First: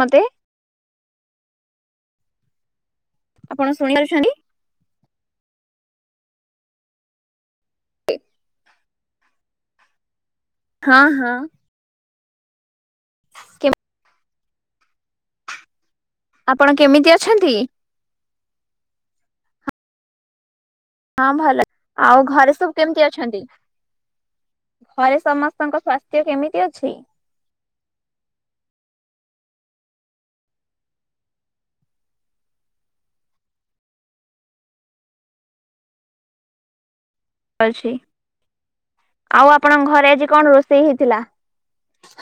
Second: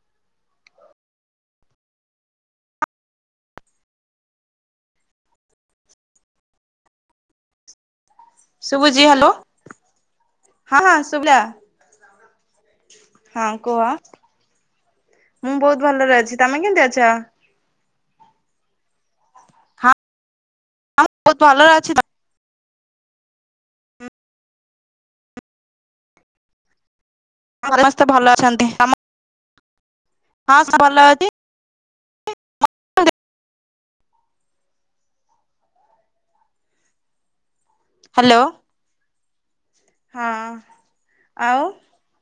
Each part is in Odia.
ମତେ। ଆପଣ ଶୁଣି ପାରୁଛନ୍ତି? ଶୁଭୁଛି ହାଲୋ ହଁ ହଁ ଶୁଭିଲା। ହଁ କୁହ ମୁଁ ବହୁତ ଭଲରେ ଅଛି। ତମେ ଆପଣ କେମିତି ଅଛ? ଅଛନ୍ତି? ହଁ ମୁଁ ହଁ ବହୁତ ଭଲ ଭଲରେ ଅଛି ଆଉ ଘରେ ସବୁ? କେମିତି ଅଛନ୍ତି ଘରେ ସମସ୍ତଙ୍କ ସ୍ୱାସ୍ଥ୍ୟ କେମିତି ଅଛି? ସମସ୍ତେ ଭଲ ଅଛନ୍ତି ତମ ହଁ ସ ଭଲ ଅଛି। ଅଛି ହ୍ୟାଲୋ ଆଉ ଆପଣଙ୍କ ଘରେ ଆଜି ହଁ କଣ ରୋଷେଇ ହେଇଥିଲା ଆଉ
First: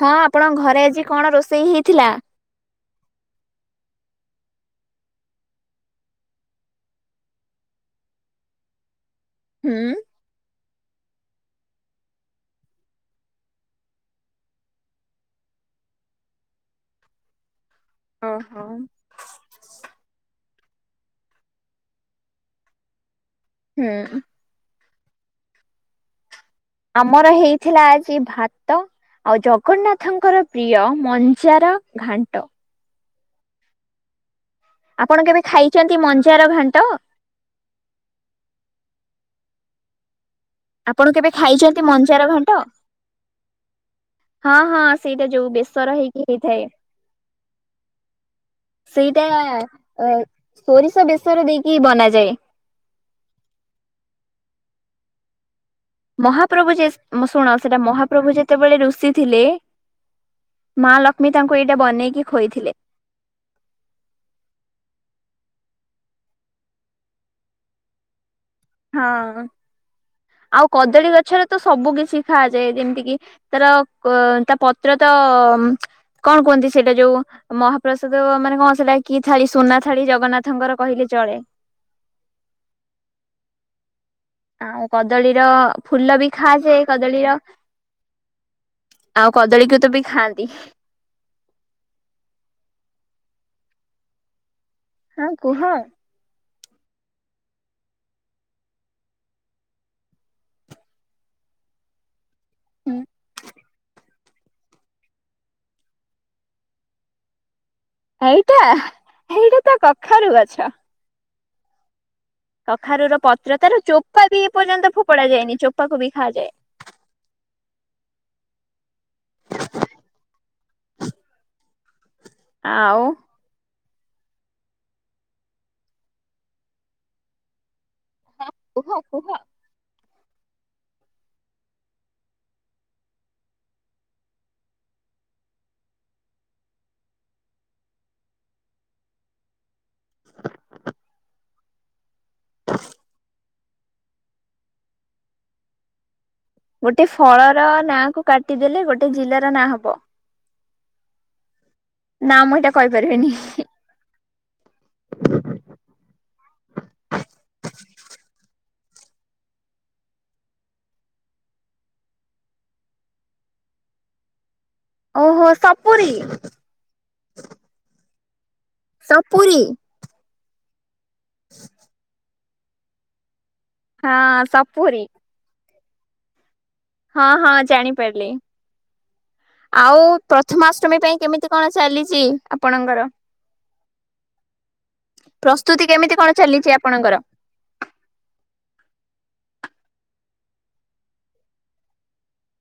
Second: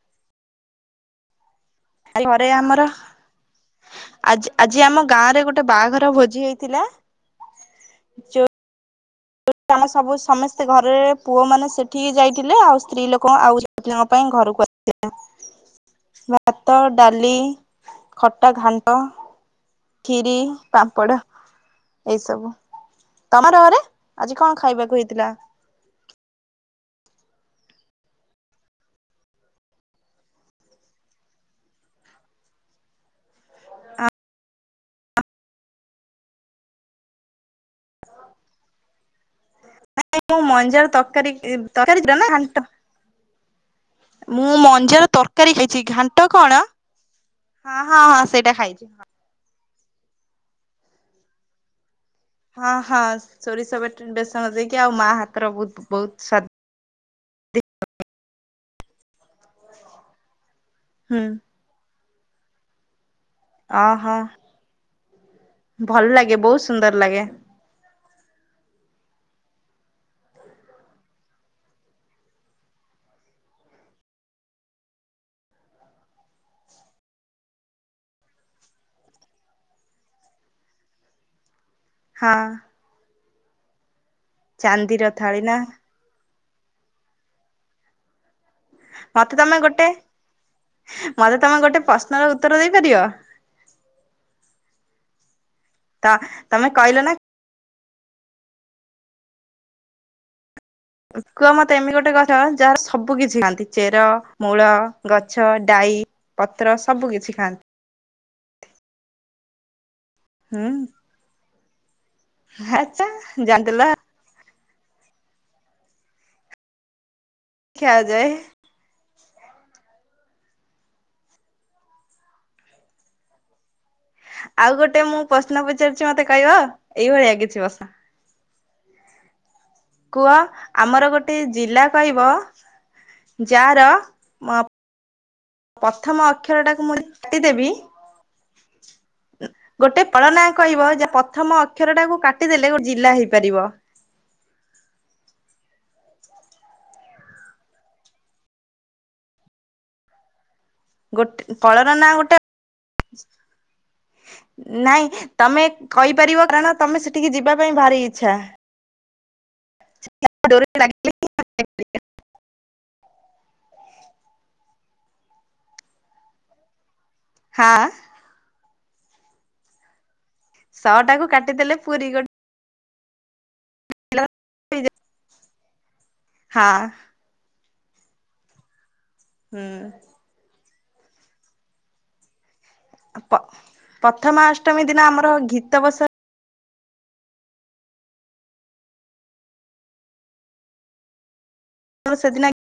ହଁ? ଆପଣଙ୍କ ଘରେ ଆଜି କଣ ରୋଷେଇ ହେଇ ଆ ଘରେ ଆମର ଆଜି ଆଜି ଆମ ଗାଁ ରେ ଗୋଟେ ବାହାଘର ଭୋଜି ହେଇଥିଲା ଯଉ ଆମେ ହୁଁ ସବୁ ସମ ସେ ଘରେରେ ପୁଅ ମାନେ ସେଠିକି ଯାଇଥିଲେ ଆଉ ସ୍ତ୍ରୀ ଲୋକ ଆଉ ଝିଅ ପିଲାଙ୍କ ପାଇଁ ଘରକୁ ଆସିଥିଲା। ଭାତ ଡାଲି ଖଟା ଓହୋ ଘାଣ୍ଟ କ୍ଷୀରି। ପାମ୍ପଡ଼ ଏଇ ସବୁ। ତମର ଘରେ ହୁଁ ଆଜି କଣ ଖାଇବାକୁ ହେଇଥିଲା? ଆମର ହେଇଥିଲା ଆଜି ଭାତ। ଆଉ ଜଗନ୍ନାଥଙ୍କର ପ୍ରିୟ ମଞ୍ଜାର ଘାଣ୍ଟ। ଆପଣ କେବେ ଖାଇଛନ୍ତି ମଞ୍ଜାର ଘାଣ୍ଟ? ଏ ମୁଁ ମଞ୍ଜାର ଆପଣ କେବେ ତରକାରୀ ଇବ ଖାଇଛନ୍ତି ତରକାରୀ ମଞ୍ଜାର ନା ଘାଣ୍ଟ? ମୁଁ ହଁ ହଁ ମଞ୍ଜାର ସେଇଟା ଯୋଉ ତରକାରୀ ଖାଇଛି ବେସର ହେଇକି ଘାଣ୍ଟ ହେଇଥାଏ। କଣ? ହଁ ହଁ ହଁ ସେଇଟା ଖାଇଛି ହଁ। ସେଇଟା ଅ ସୋରିଷ ବେସର ଦେଇକି ବନା ହଁ ହଁ ସୋରିଷ ବଟା ବେସନ ଦେଇକି ଆଉ ମା ହାତର ବହୁତ ବହୁତ ସ୍ଵାଦ ମହାପ୍ରଭୁ ଯେ ଉମ ଶୁଣ ସେଟା ମହାପ୍ରଭୁ ଯେତେବେଳେ ଋଷି ଥିଲେ ମା ହୁଁ ଲକ୍ଷ୍ମୀ ତାଙ୍କୁ ଏଇଟା ବନେଇକି ଖୋଇଥିଲେ। ଓହୋ ଭଲ ଲାଗେ ବହୁତ ସୁନ୍ଦର ଲାଗେ। ହଁ। ଆଉ କଦଳୀ ଗଛରେ ତ ସବୁ କିଛି ଖାଆଯାଏ ଯେମିତି କିି ତାର କ ତା ପତ୍ର ତ ତ ଉଁ କଣ କୁହନ୍ତି ସେଇଟା ଯୋଉ ମହାପ୍ରସାଦ ମାନେ କଣ ସେଇଟା କି ଥାଳି ସୁନା ଥାଳି। ଜଗନ୍ନାଥଙ୍କର କହିଲେ ଚଳେ। ହଁ। ଆଉ ଚାନ୍ଦିର ଥାଳି କଦଳୀର ନା ଫୁଲ ବି ଖାଯାଏ କଦଳୀର। ଆଉ ମତେ ତମେ କଦଳୀକୁ ଗୋଟେ ତ ବି ଖାଆନ୍ତି। ମତେ ତମେ ଗୋଟେ ପ୍ରଶ୍ନର ଉତ୍ତର ଦେଇପାରିବ? ହଁ କୁହ। ତ ତମେ କହିଲ ନା? କୁହ ମତେ ଏମିତି ଗୋଟେ ଗଛ ଯାହାର ସବୁ କିଛି ଖାଆନ୍ତି ଚେର। ମୂଳ ଗଛ ଡାଈ ପତ୍ର ସବୁ କିଛି ଖାଆ ଏଇଟା ଏଇଟା ତ କଖାରୁ ଗଛ। ହୁଁ ଆଚ୍ଛା କଖାରୁୁର ପତ୍ର ତାର ଜାଣିଦେଲ ଚୋପା ବି ଏ ପର୍ଯ୍ୟନ୍ତ ଫୋପଡା ଯାଇନି। ଚୋପା କୁ ବି ଖାଆଯାଏ। ଖିଆ ଯାଏ। ଆଉ। ଆଉ ଗୋଟେ ମୁଁ ପ୍ରଶ୍ନ ପଚାରୁଛି ମତେ କହିବ ଏଇଭଳିଆ କିଛି ପ୍ରଶ୍ନ? ହଁ କୁହ କୁହ। କୁହ ଆମର ଗୋଟେ ଜିଲ୍ଲା କହିବ? ଯାହାର ମ ପ୍ରଥମ ଅକ୍ଷରଟାକୁ ମୁଁ ଯଦି କାଟି ଦେବି। ଗୋଟେ ପଳନା କହିବ, ଯେ ପ୍ରଥମ ଅକ୍ଷର ଟାକୁ କାଟି କାଟି ଦେଲେ ଗୋଟେ ଜିଲ୍ଲା ହେଇପାରିବ। ଗୋଟେ ଫଳର ନାଁ କୁ କାଟିଦେଲେ, ଗୋଟେ ଜିଲ୍ଲାର ନାଁ ହବ। ଗୋଟେ, କଳର ନାଁ ଗୋଟେ ନା ମୁଁ ଏଇଟା କହିପାରିବିନି ନାଇଁ ତମେ କହିପାରିବ, କାରଣ ତମେ ସେଠିକି ଯିବା ପାଇଁ ଭାରି ଇଚ୍ଛା। [inaudible] ଓହୋ, ସପୁରୀ। ହଁ। ସପୁରୀ। ଶ ଟାକୁ କାଟିଦେଲେ, ପୁରୀ ଗ ହଁ, ଗୋଟେ ସପୁରି। ହେଇଯାଏ ହଁ, ହଁ ଜାଣିପାରିଲି। ଆଉ ହଁ ପ୍ରଥମା ଅଷ୍ଟମୀ ପାଇଁ, କେମିତି କଣ ଚାଲିଛି? ଆପଣଙ୍କର, ହୁଁ ପ୍ରଥମାଷ୍ଟମୀ ଦିନ ଆମର ଘିତ ପ୍ରସ୍ତୁତି ବସା କେମିତି କଣ ଚାଲିଛି? ଆପଣଙ୍କର। ତ ସେଦିନାକୀ,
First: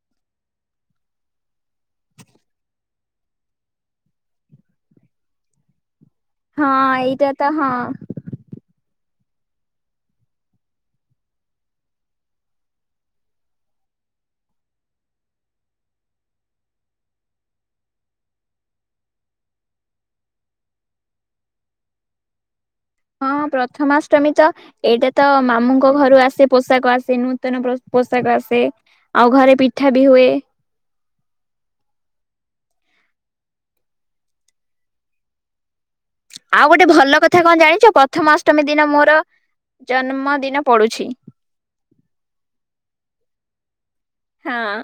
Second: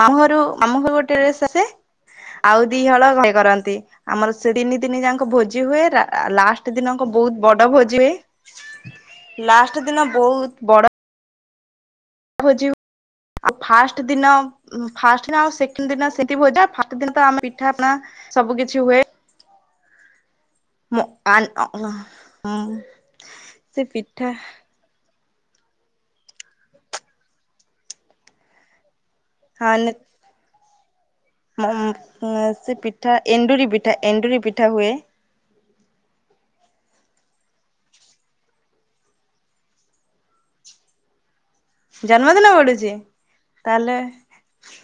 ମାମୁଘରୁ, ମାମୁଘରୁ ଗୋଟେ ଡ୍ରେସ୍ ଆସେ ଆଉ ଦିହଳ, ଭାଇ କରନ୍ତି। ଆମର ସେ ତିନି ଦିନି ଯାକ, ଭୋଜି ହୁଏ। ଆ, ହଁ ଲାଷ୍ଟ ଦିନ କ, ଏଇଟା ତ ବହୁତ ବଡ ହଁ ଭୋଜି ହୁଏ। ଲାଷ୍ଟ ଦିନ ବହୁତ, ବଡ଼ ଭୋଜି ହୁ ଆଉ ଫାଷ୍ଟ ଦିନ, ଫାଷ୍ଟ ଦିନ ସେକଣ୍ଡ ଦିନ ସେଠି ଭୋଜି ହୁଏ। ଆଉ ଫାଷ୍ଟ୍ ଦିନ ତ ଆମେ ପିଠା ପଣା ସବୁ କିଛି ହୁଏ। ମୁ -ଆ-ନ -ହଁ ହଁ ପ୍ରଥମାଷ୍ଟମୀ ତ ଏଇଟା ତ, ମାମୁଙ୍କ ଘରୁ ଆସେ। ପୋଷାକ ଆସେ। ନୂତନ ପୋଷାକ ଆସେ। ଆଉ ଘରେ ପିଠା ବି ହୁଏ। ମୋ, ମୋ-ସେ ପିଠା ଏଣ୍ଡୁରି ପିଠା, ଏଣ୍ଡୁରି ପିଠା ହୁଏ। ଆଉ ଗୋଟେ ଭଲ କଥା କଣ, ଜାଣିଛ? ପ୍ରଥମା ଅଷ୍ଟମୀ ଦିନ ମୋର ଜନ୍ମଦିନ ପଡ଼ୁଛି। ଜନ୍ମଦିନ ପଡ଼ୁଛି? ତାହେଲେ ହଁ।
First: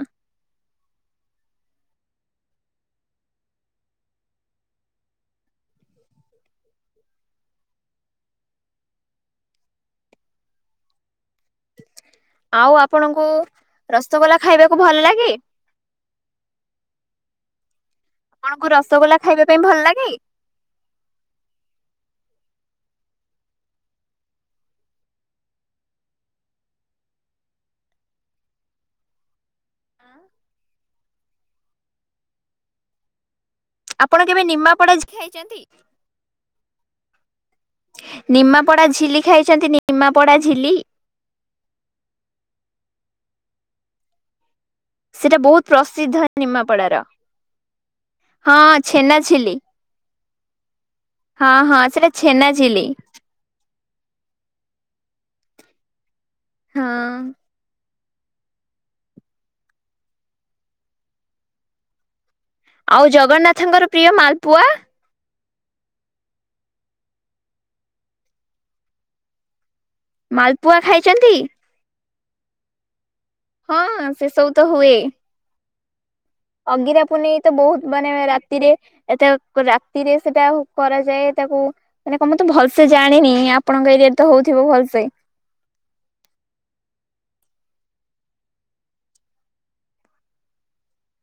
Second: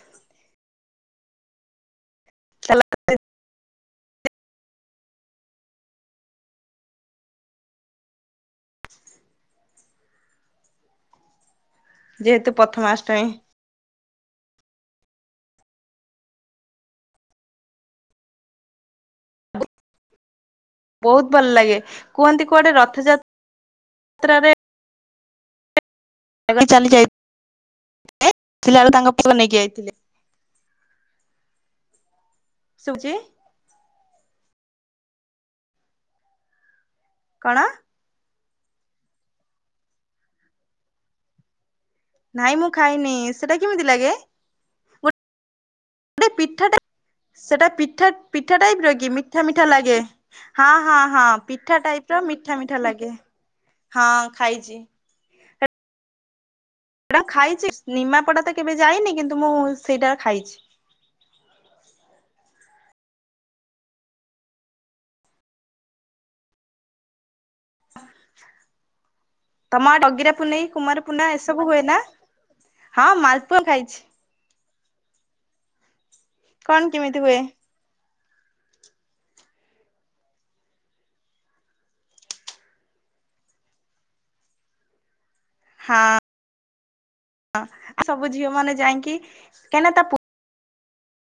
ଚାଲ ଯେହେତୁ ଆଉ ପ୍ରଥମାଷ୍ଟମୀ ଆପଣଙ୍କୁ, ରସଗୋଲା ଖାଇବାକୁ ଭଲ ଲାଗେ? ଆପଣଙ୍କୁ ରସଗୋଲା ଖାଇବା ପାଇଁ ଭଲ ଲାଗେ? ବହୁତ ଭଲ ଲାଗେ କୁହନ୍ତି କୁଆଡ଼େ ରଥଯାତ୍ରାରେ ଏବେ ଚାଲି ଯାଇଥିଲେ ବେଳେ ତାଙ୍କ ପୁଅ ନେଇକି ଆଇଥିଲେ। ଶୁଭୁଛି? ଆପଣ କେବେ ନିମାପଡା ଝିଲି ଖାଇଛନ୍ତି? କଣ? ନିମାପୋଡା ଝିଲି ଖାଇଛନ୍ତି? ନିମାପଡା ଝିଲି? ନାଇଁ ମୁଁ ଖାଇନି। ସେଟା କେମିତି ଲାଗେ? ସେଟା ବହୁତ ଗୋଟେ ପ୍ରସିଦ୍ଧ ପିଠାଟା ନିମାପଡାର। ସେଟା ପିଠା, ହଁ ପିଠା ଟାଇପ ର କି? ଛେନା ମିଠା, ଝିଲି। ମିଠା ଲାଗେ। ହଁ, ହଁ, ହଁ ପିଠା ହଁ ସେଟା ଟାଇପ ର ଛେନା ମିଠା, ମିଠା ଝିଲି ଲାଗେ। ହଁ ଖାଇଛି। ହଁ। ସେଟା ଖାଇଛି। ନିମାପଟା ତ କେବେ ଯାଇନି, କିନ୍ତୁ ମୁଁ ସେଇଟା ଖାଇଛି। ଆଉ ଜଗନ୍ନାଥଙ୍କର, ପ୍ରିୟ ମାଲପୁଆ। ତମ ଡଗିରା ପୁନେଇ, ମାଲପୁଆ କୁମାର ଖାଇଛନ୍ତି? ପୁନେଇଁ, ଏସବୁ ହୁଏ ନା? ହଁ ମାଲ ହଁ, ହଁ ସେ ସବୁ ତ ହୁଏ। କଣ ଅଗିରା କେମିତି ପୁନେଇଁ ହୁଏ ତ ବହୁତ ମାନେ ରା ରାତିରେ ଏଟା ରାତିରେ ସେଟା କରାଯାଏ ତାକୁ ମାନେ କ ମୁଁ ତ ଭଲସେ ଜାଣିନି। ଆପଣଙ୍କ ଏରିଆରେ ତ ହଉଥିବ ଭଲ ସେ ହଁ। ହଁ ସବୁ ଝିଅ ମାନେ ଯାଇକି କାହିଁକି ନା ତା ପୁ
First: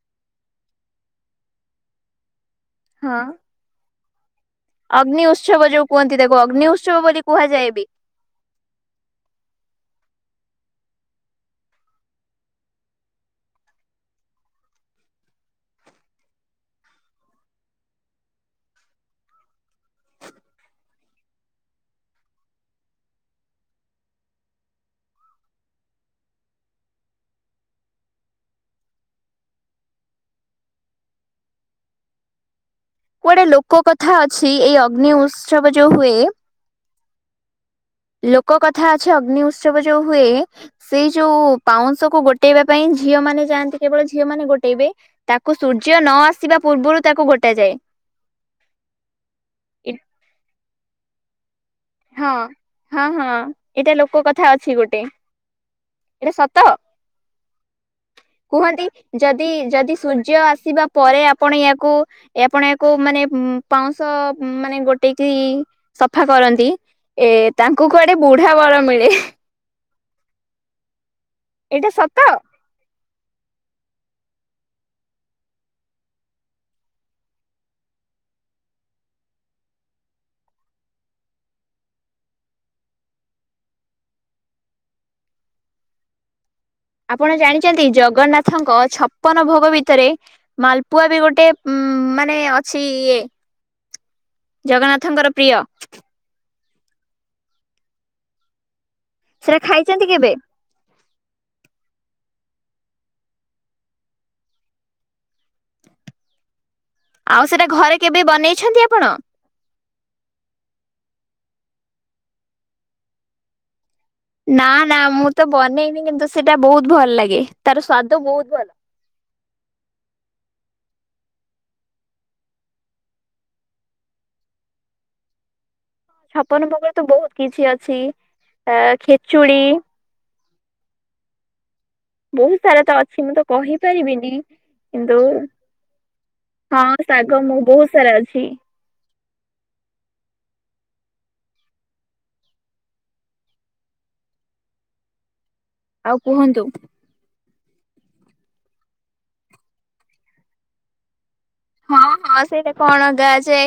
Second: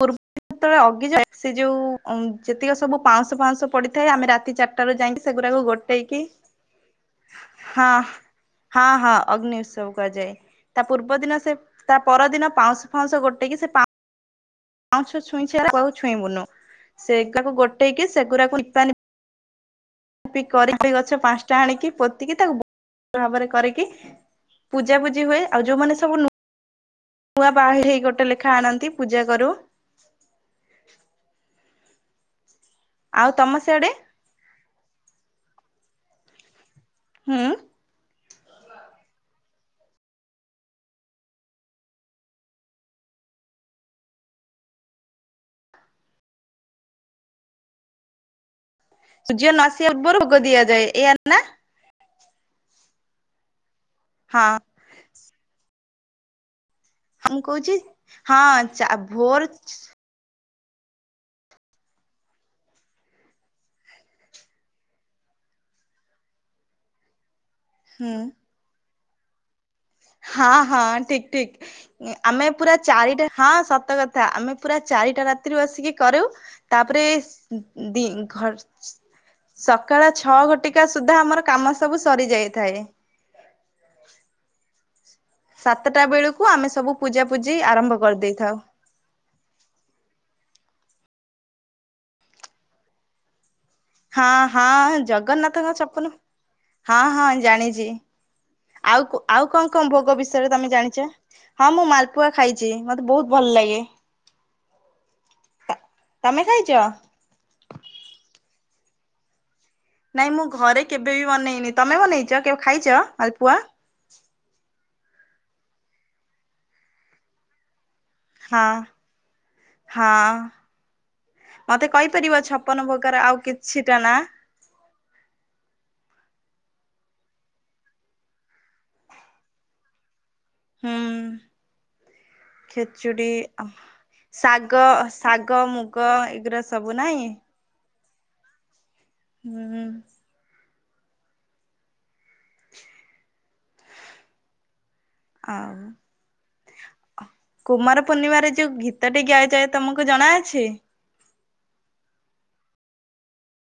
ପୂର୍ବ ରୁ ଯେତେବେଳେ ଅଗି ଜଳେ ସେ ଯୋଉ ଯେତିକି ସବୁ ହଁ। ପାଉଁଶ ଫାଉଁଶ ପଡିଥାଏ ଆମେ ରାତି ଚାରିଟା ରୁ ଅଗ୍ନି ଯାଇକି ସେଗୁଡାକୁ ଉତ୍ସବ ଯୋଉ କୁହନ୍ତି ଗୋଟେଇକି, ତାକୁ ଅଗ୍ନି ଉତ୍ସବ ବୋଲି କୁହାଯାଏ ବି। ହଁ। ହଁ ହଁ ଅଗ୍ନି ଉତ୍ସବ କରାଯାଏ। ତା ପୂର୍ବ ଦିନ ସେ ତା ପରଦିନ ପାଉଁଶ ଫାଉଁଶ ଗୋଟେକି ସେ ପା ପାଉଁଶ ଛୁଇଁକି ଆଉ କାହାକୁ ଛୁଇଁବୁନି। ସେକାକୁ ଗୋଟେଇକି ସେଗୁରାକୁ [unintelligible] କରିକି ଗଛ ପାଞ୍ଚଟା ଆଣିକି ପୋତିକି ତାକୁ ଭ ଭଲ ଭାବରେ କରିକି ପୂଜା ପୁଜି ହୁଏ ଆଉ ଯୋଉମାନେ ସବୁ ନୁ ନୂଆ ବାହା ହେଇ ଗୋଟେ ଲେଖା ଆଣନ୍ତି ପୂଜା କରୁ। ଆଉ କୁଆଡେ ତମ ଲୋକ ସିଆଡେ କଥା ଅଛି ଏଇ ଅଗ୍ନି ଉତ୍ସବ ଯୋଉ ହୁଏ ହୁଁ। ଲୋକ କଥା ଅଛ ଅଗ୍ନି ଉତ୍ସବ ଯୋଉ ହୁଏ, ସେଇ ଯୋଉ ପାଉଁଶ କୁ ଗୋଟେଇବା ପାଇଁ ଝିଅ ମାନେ ଯାଆନ୍ତି କେବଳ ଝିଅ ମାନ ଗୋଟେଇବେ। ତାକୁ ସୂର୍ଯ୍ୟ ନ ଆସିବା ପୂର୍ବରୁ ତାକୁ ଗୋଟ ଯାଏ। [inaudible] ସୂର୍ଯ୍ୟ ନଆସିବ ପୂର୍ବରୁ ଭୋଗ ଦିଆଯାଏ। ଏଇଆ ନା। ହଁ ହଁ ହଁ ଏଇଟା ଲୋକ କଥା ଅଛି ହଁ ଗୋଟେ। ଏଟା ସ ତ, ମୁଁ କହୁଛି ହଁ ଚା କୁହନ୍ତି ଭୋର ଯଦି ଯଦି ସୂର୍ଯ୍ୟ ଆସିବା ପରେ ଆପଣ ୟାକୁ ଆପଣ ୟାକୁ ମାନେ ପାଉଁଶ ମାନେ ଗୋଟେଇକି ସଫା କରନ୍ତି, ଏ ତାଙ୍କୁ ହୁଁ କୁଆଡେ ବୁଢା ବର ମିଳେ। ହଁ ହଁ ଠିକ୍ ଠିକ୍ ଏଇଟା ସତ? ଆମେ ପୁରା ଚାରିଟା ହଁ ସତ କଥା। ଆମେ ପୁରା ଚାରିଟା ରାତିରୁ ଆସିକି କରୁ। ତାପରେ ଦି। [unintelligible] ସକାଳ ଛଅ ଘଟିକା ସୁଦ୍ଧା ଆମର କାମ ସବୁ ସରି ଯାଇଥାଏ। [inaudible] ସାତଟା ବେଳୁକୁ ଆପଣ ଜାଣିଛନ୍ତି ଜଗନ୍ନାଥଙ୍କ ଛପନ ଭୋଗ ଭିତରେ ମାଲପୁଆ ବି ଗୋଟେ ଉ ମାନେ ଅଛି ଇଏ। ହଁ ହଁ ଜଗନ୍ନାଥଙ୍କର ପ୍ରିୟ ଜଗନ୍ନାଥଙ୍କ ଛପନ ହଁ ହଁ ଜାଣିଚି। ଆଉ ଆଉ ସେଟା କଣ କଣ ଖାଇଛନ୍ତି ଭୋଗ କେବେ ବିଷୟରେ ତମେ ଜାଣିଛ? ହଁ ମୁଁ ମାଲପୁଆ ଖାଇଚି। ମତେ ବହୁତ ଭଲ ଲାଗେ। ତମେ ଖାଇଚ? ଆଉ ସେଟା ଘରେ କେବେ ବନେଇଛନ୍ତି ଆପଣ? ନାଇଁ ମୁଁ ଘରେ କେବେ ବି ବନେଇନି। ତମେ ବନେଇଛ କେବେ ଖାଇଚ ମାାଲପୁଆ। ନା ନା ମୁଁ ତ ବନେଇନି କିନ୍ତୁ ସେଇଟା ବହୁତ ଭଲ ଲାଗେ। ତାର ସ୍ଵାଦ ବହୁତ ହଁ ଭଲ। ହଁ। ମତେ କହିପାରିବ ଛପନ ଭୋଗର ଆଉ କିଛିଟା ନା? [inaudible] ଛପନ ଭୋଗ ରେ ତ ବହୁତ କିଛି ଅଛି। ଆ ଖେଚୁଡି ହୁଁ। [inaudible] ବହୁତ ସାରା ତ ଅଛି। ଖେଚୁଡି ମୁଁ ତ କହିପାରିବିନି। ଶାଗ କିନ୍ତୁ ଶାଗ ମୁଗ ଏଗୁରା ସବୁ ହଁ ନାଇଁ ଆଗ ମୁଁ ବହୁତ ସାରା ଅଛି। ହୁଁ। ଆ ଆଉ କୁହନ୍ତୁ। କୁମାର ପୂର୍ଣ୍ଣିମାରେ ଯୋଉ ଗୀତଟି ଗା ଯାଏ ତମକୁ ଜଣାଅଛି। ହଁ। ହଁ ସେଇଟା କଣ ଅଗା ଯେ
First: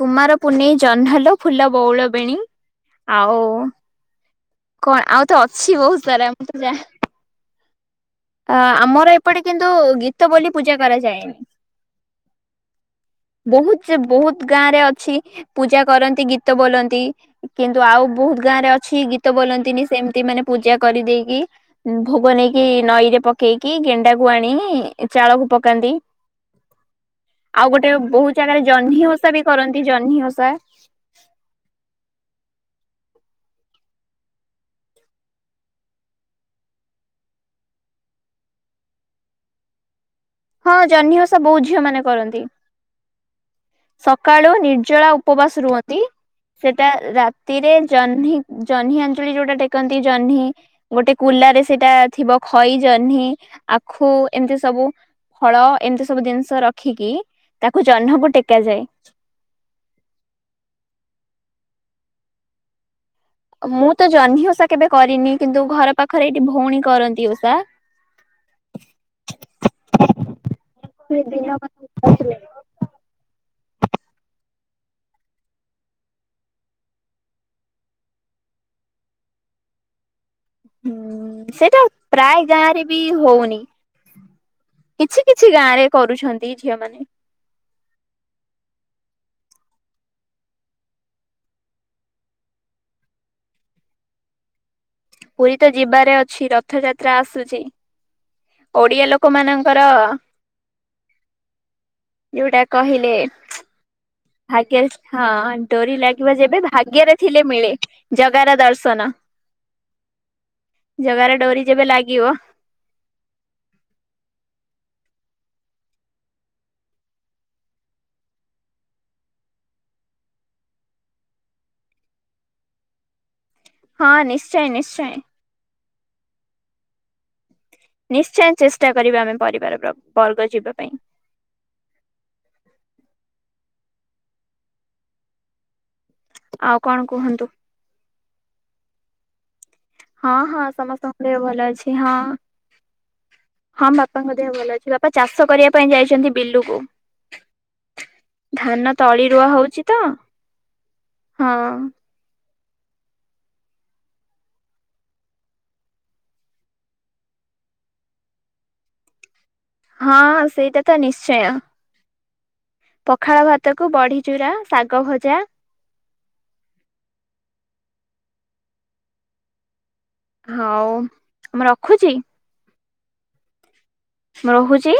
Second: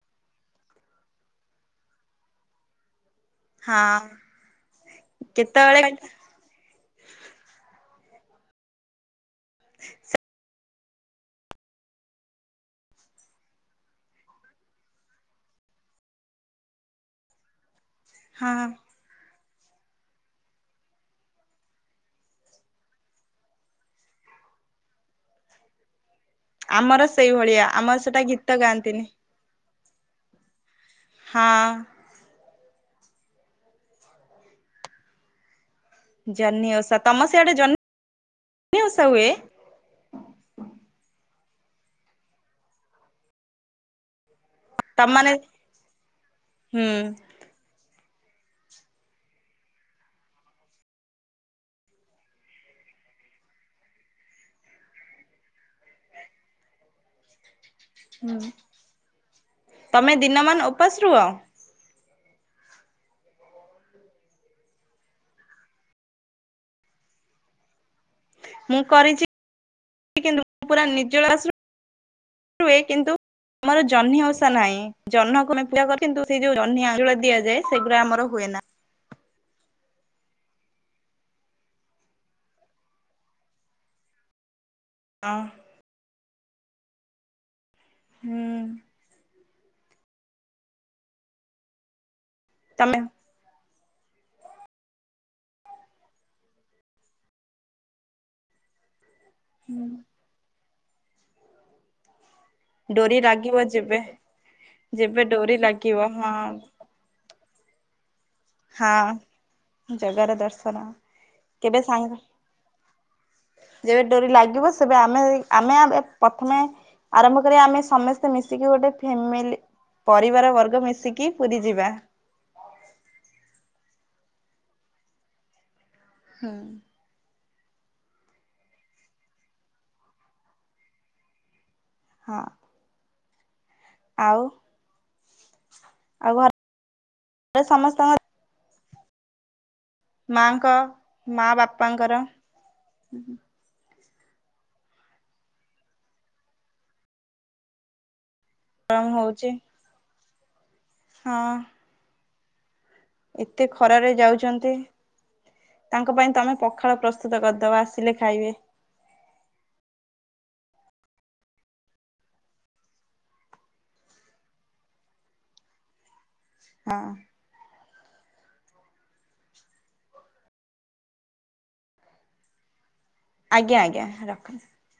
କୁମାର ପୁନେଇ ଜହ୍ନଲୋ ଫୁଲ ବଉଳ ବେଣୀ। ଆଉ ହଁ କଣ ଆଉ ତ ଅଛି କେତେବେଳେ ବହୁତ ସାରା। ମୁଁ ତ ଯା ଅ ଆମର ଏପଟେ କିନ୍ତୁ ଗୀତ ବୋଲି ପୂଜା କରାଯାଏନି। [inaudible] ବହୁତ ବହୁତ ଗାଁ ରେ ଅଛି ପୂଜା କରନ୍ତି ଗୀତ ବୋଲନ୍ତି। କିନ୍ତୁ ଆଉ ବହୁତ ଗାଁ ହଁ ରେ ଅଛି ଗୀତ ବୋଲନ୍ତି। ସେମତି ମାନେ ପୂଜା କରିଦେଇକି ଭୋଗ ନେଇକି ନଈରେ ପକେଇକି ଗେଣ୍ଡାକୁ ଆଣି ଚାଳକୁ ପକାନ୍ତି। ଆମର ସେଇଭଳିଆ ଆଉ ଗୋଟେ ଆମର ସେଟା ବହୁତ ଗୀତ ଜାଗାରେ ଗାଆନ୍ତିନି। ଜହ୍ନି ଓଷା ବି କରନ୍ତି ଜହ୍ନି ଓଷା। ହଁ। ଜହ୍ନି ଓଷା ତମ ସିଆଡେ ଜ ଜଷା ହୁଏ। ହଁ ଜହ୍ନି ଓଷା ବହୁତ ଝିଅ ମାନେ କରନ୍ତି। ସକାଳୁ ତମ ନିର୍ଜଳା ମାନେ ଉପବାସ ରୁହନ୍ତି। ହୁଁ ସେଟା ରାତିରେ ଜହ୍ନି ଜହ୍ନି ଆଞ୍ଜୁଳି ଯୋଉଟା ଟେକନ୍ତି। ଜହ୍ନି ଗୋଟେ କୁଲାରେ ସେଟା ଥିବ ଖଇ ଜହ୍ନି ଆଖୁ ଏମିତି ସବୁ ଫଳ ଏମିତି ସବୁ ଜିନିଷ ରଖିକି ତାକୁ ଜହ୍ନକୁ ହୁଁ ଟେକାଯାଏ। ତମେ ଦିନମାନ ଉପାସ ରୁହ। ମୁଁ ତ ଜହ୍ନି ଓଷା କେବେ କରିନି। କିନ୍ତୁ ଘର ପାଖରେ ଏଇଠି ଭଉଣୀ କରନ୍ତି ଓଷା। ମୁଁ କରିଛି। କିନ୍ତୁ ମୁଁ ପୁରା ନିର୍ଜଳ ଆସ ହୁଁ ହୁଏ କିନ୍ତୁ ଆମର ଜହ୍ନି ଓଷା ନାହିଁ। ଜହ୍ନକୁ ଆମେ ପୂଜା କରୁ କିନ୍ତୁ ସେଇ ଯୋଉ ଜହ୍ନି ଆଞ୍ଚୁଳି ଦିଆଯାଏ ସେଗୁଡା ଆମର ହୁଏ ନା। ହୁଁ ସେଟା ପ୍ରାୟ ଗାଁ ରେ ବି ହଉନି। କିଛି ହଁ କିଛି ଗାଁ ରେ କରୁଛନ୍ତି ଝିଅମାନେ। ହୁଁ। ତମେ ପୁରୀ ତ ଯିବାରେ ଅଛି ରଥଯାତ୍ରା ଆସୁଛି। ଓଡିଆ ଲୋକ ଲୋକ ମାନଙ୍କର ଯଉଟା କହିଲେ ଡୋରି ଲାଗିବ ଯେବେ ଭାଗ୍ୟରେ ଯେବେ ହଁ ଡୋରି ଲାଗିବ ଲାଗିବା ହଁ। ଯେବେ ଭାଗ୍ୟରେ ଥିଲେ ମିଳେ। ଜଗାର ଦର୍ଶନ। ହଁ ଜଗାର ଦର୍ଶନ। ଜଗାର ଡୋରି କେବେ ଯେବେ ସାଙ୍ଗ ଲାଗିବ ଯେବେ ଡୋରି ଲାଗିବ ସେ ଆମେ ଆମେ ପ୍ରଥମେ ଆରମ୍ଭ କରିବା। ଆମେ ସମସ୍ତେ ମିଶିକି ଗୋଟେ ଫ୍ୟାମିଲି ପରିବାର ବର୍ଗ ମିଶିକି ପୁରୀ ଯିବା। [inaudible] ହଁ ନିଶ୍ଚୟ ନିଶ୍ଚୟ। ହୁଁ। ନିଶ୍ଚୟ ଚେଷ୍ଟା କରିବା ଆମେ ପରିବାରର ବର୍ଗ ଯିବା ପାଇଁ। ହଁ। ଆଉ। ଆଉ କଣ କୁହନ୍ତୁ? ଘରେ ସମସ୍ତଙ୍କର ହଁ ହଁ ସମସ୍ତଙ୍କୁ ମା ଭଲ ଅଛି। ହଁ ବାପାଙ୍କର ହଁ ବା ବାପାଙ୍କ ଦେହ ଭଲ ଅଛି। ବାପା ଚାଷ କରିବା ପାଇଁ ଯାଇଛନ୍ତି ବିଲୁକୁ। ଧାନ ତଳି ରୁଆ ହଉଛି ତ। ହଁ। ଏତେ ଖରାରେ ଯାଉଛନ୍ତି। ତାଙ୍କ ପାଇଁ ତମେ ପଖାଳ ପ୍ରସ୍ତୁତ କରିଦବ। ଆସିଲେ ଖାଇବେ। ହଁ ସେଇଟା ତ ନିଶ୍ଚୟ। ପଖାଳ ଭାତକୁ ବଢି ଚୁରା ଶାଗ ଭଜା। ହଁ। ହଉ ମୁଁ ରଖୁଛି। ଆଜ୍ଞା ଆଜ୍ଞା ମୁଁ ରଖନ୍ତୁ ରହୁଛି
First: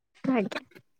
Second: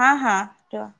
ହଁ ହଁ ଆଜ୍ଞା ରୁହ।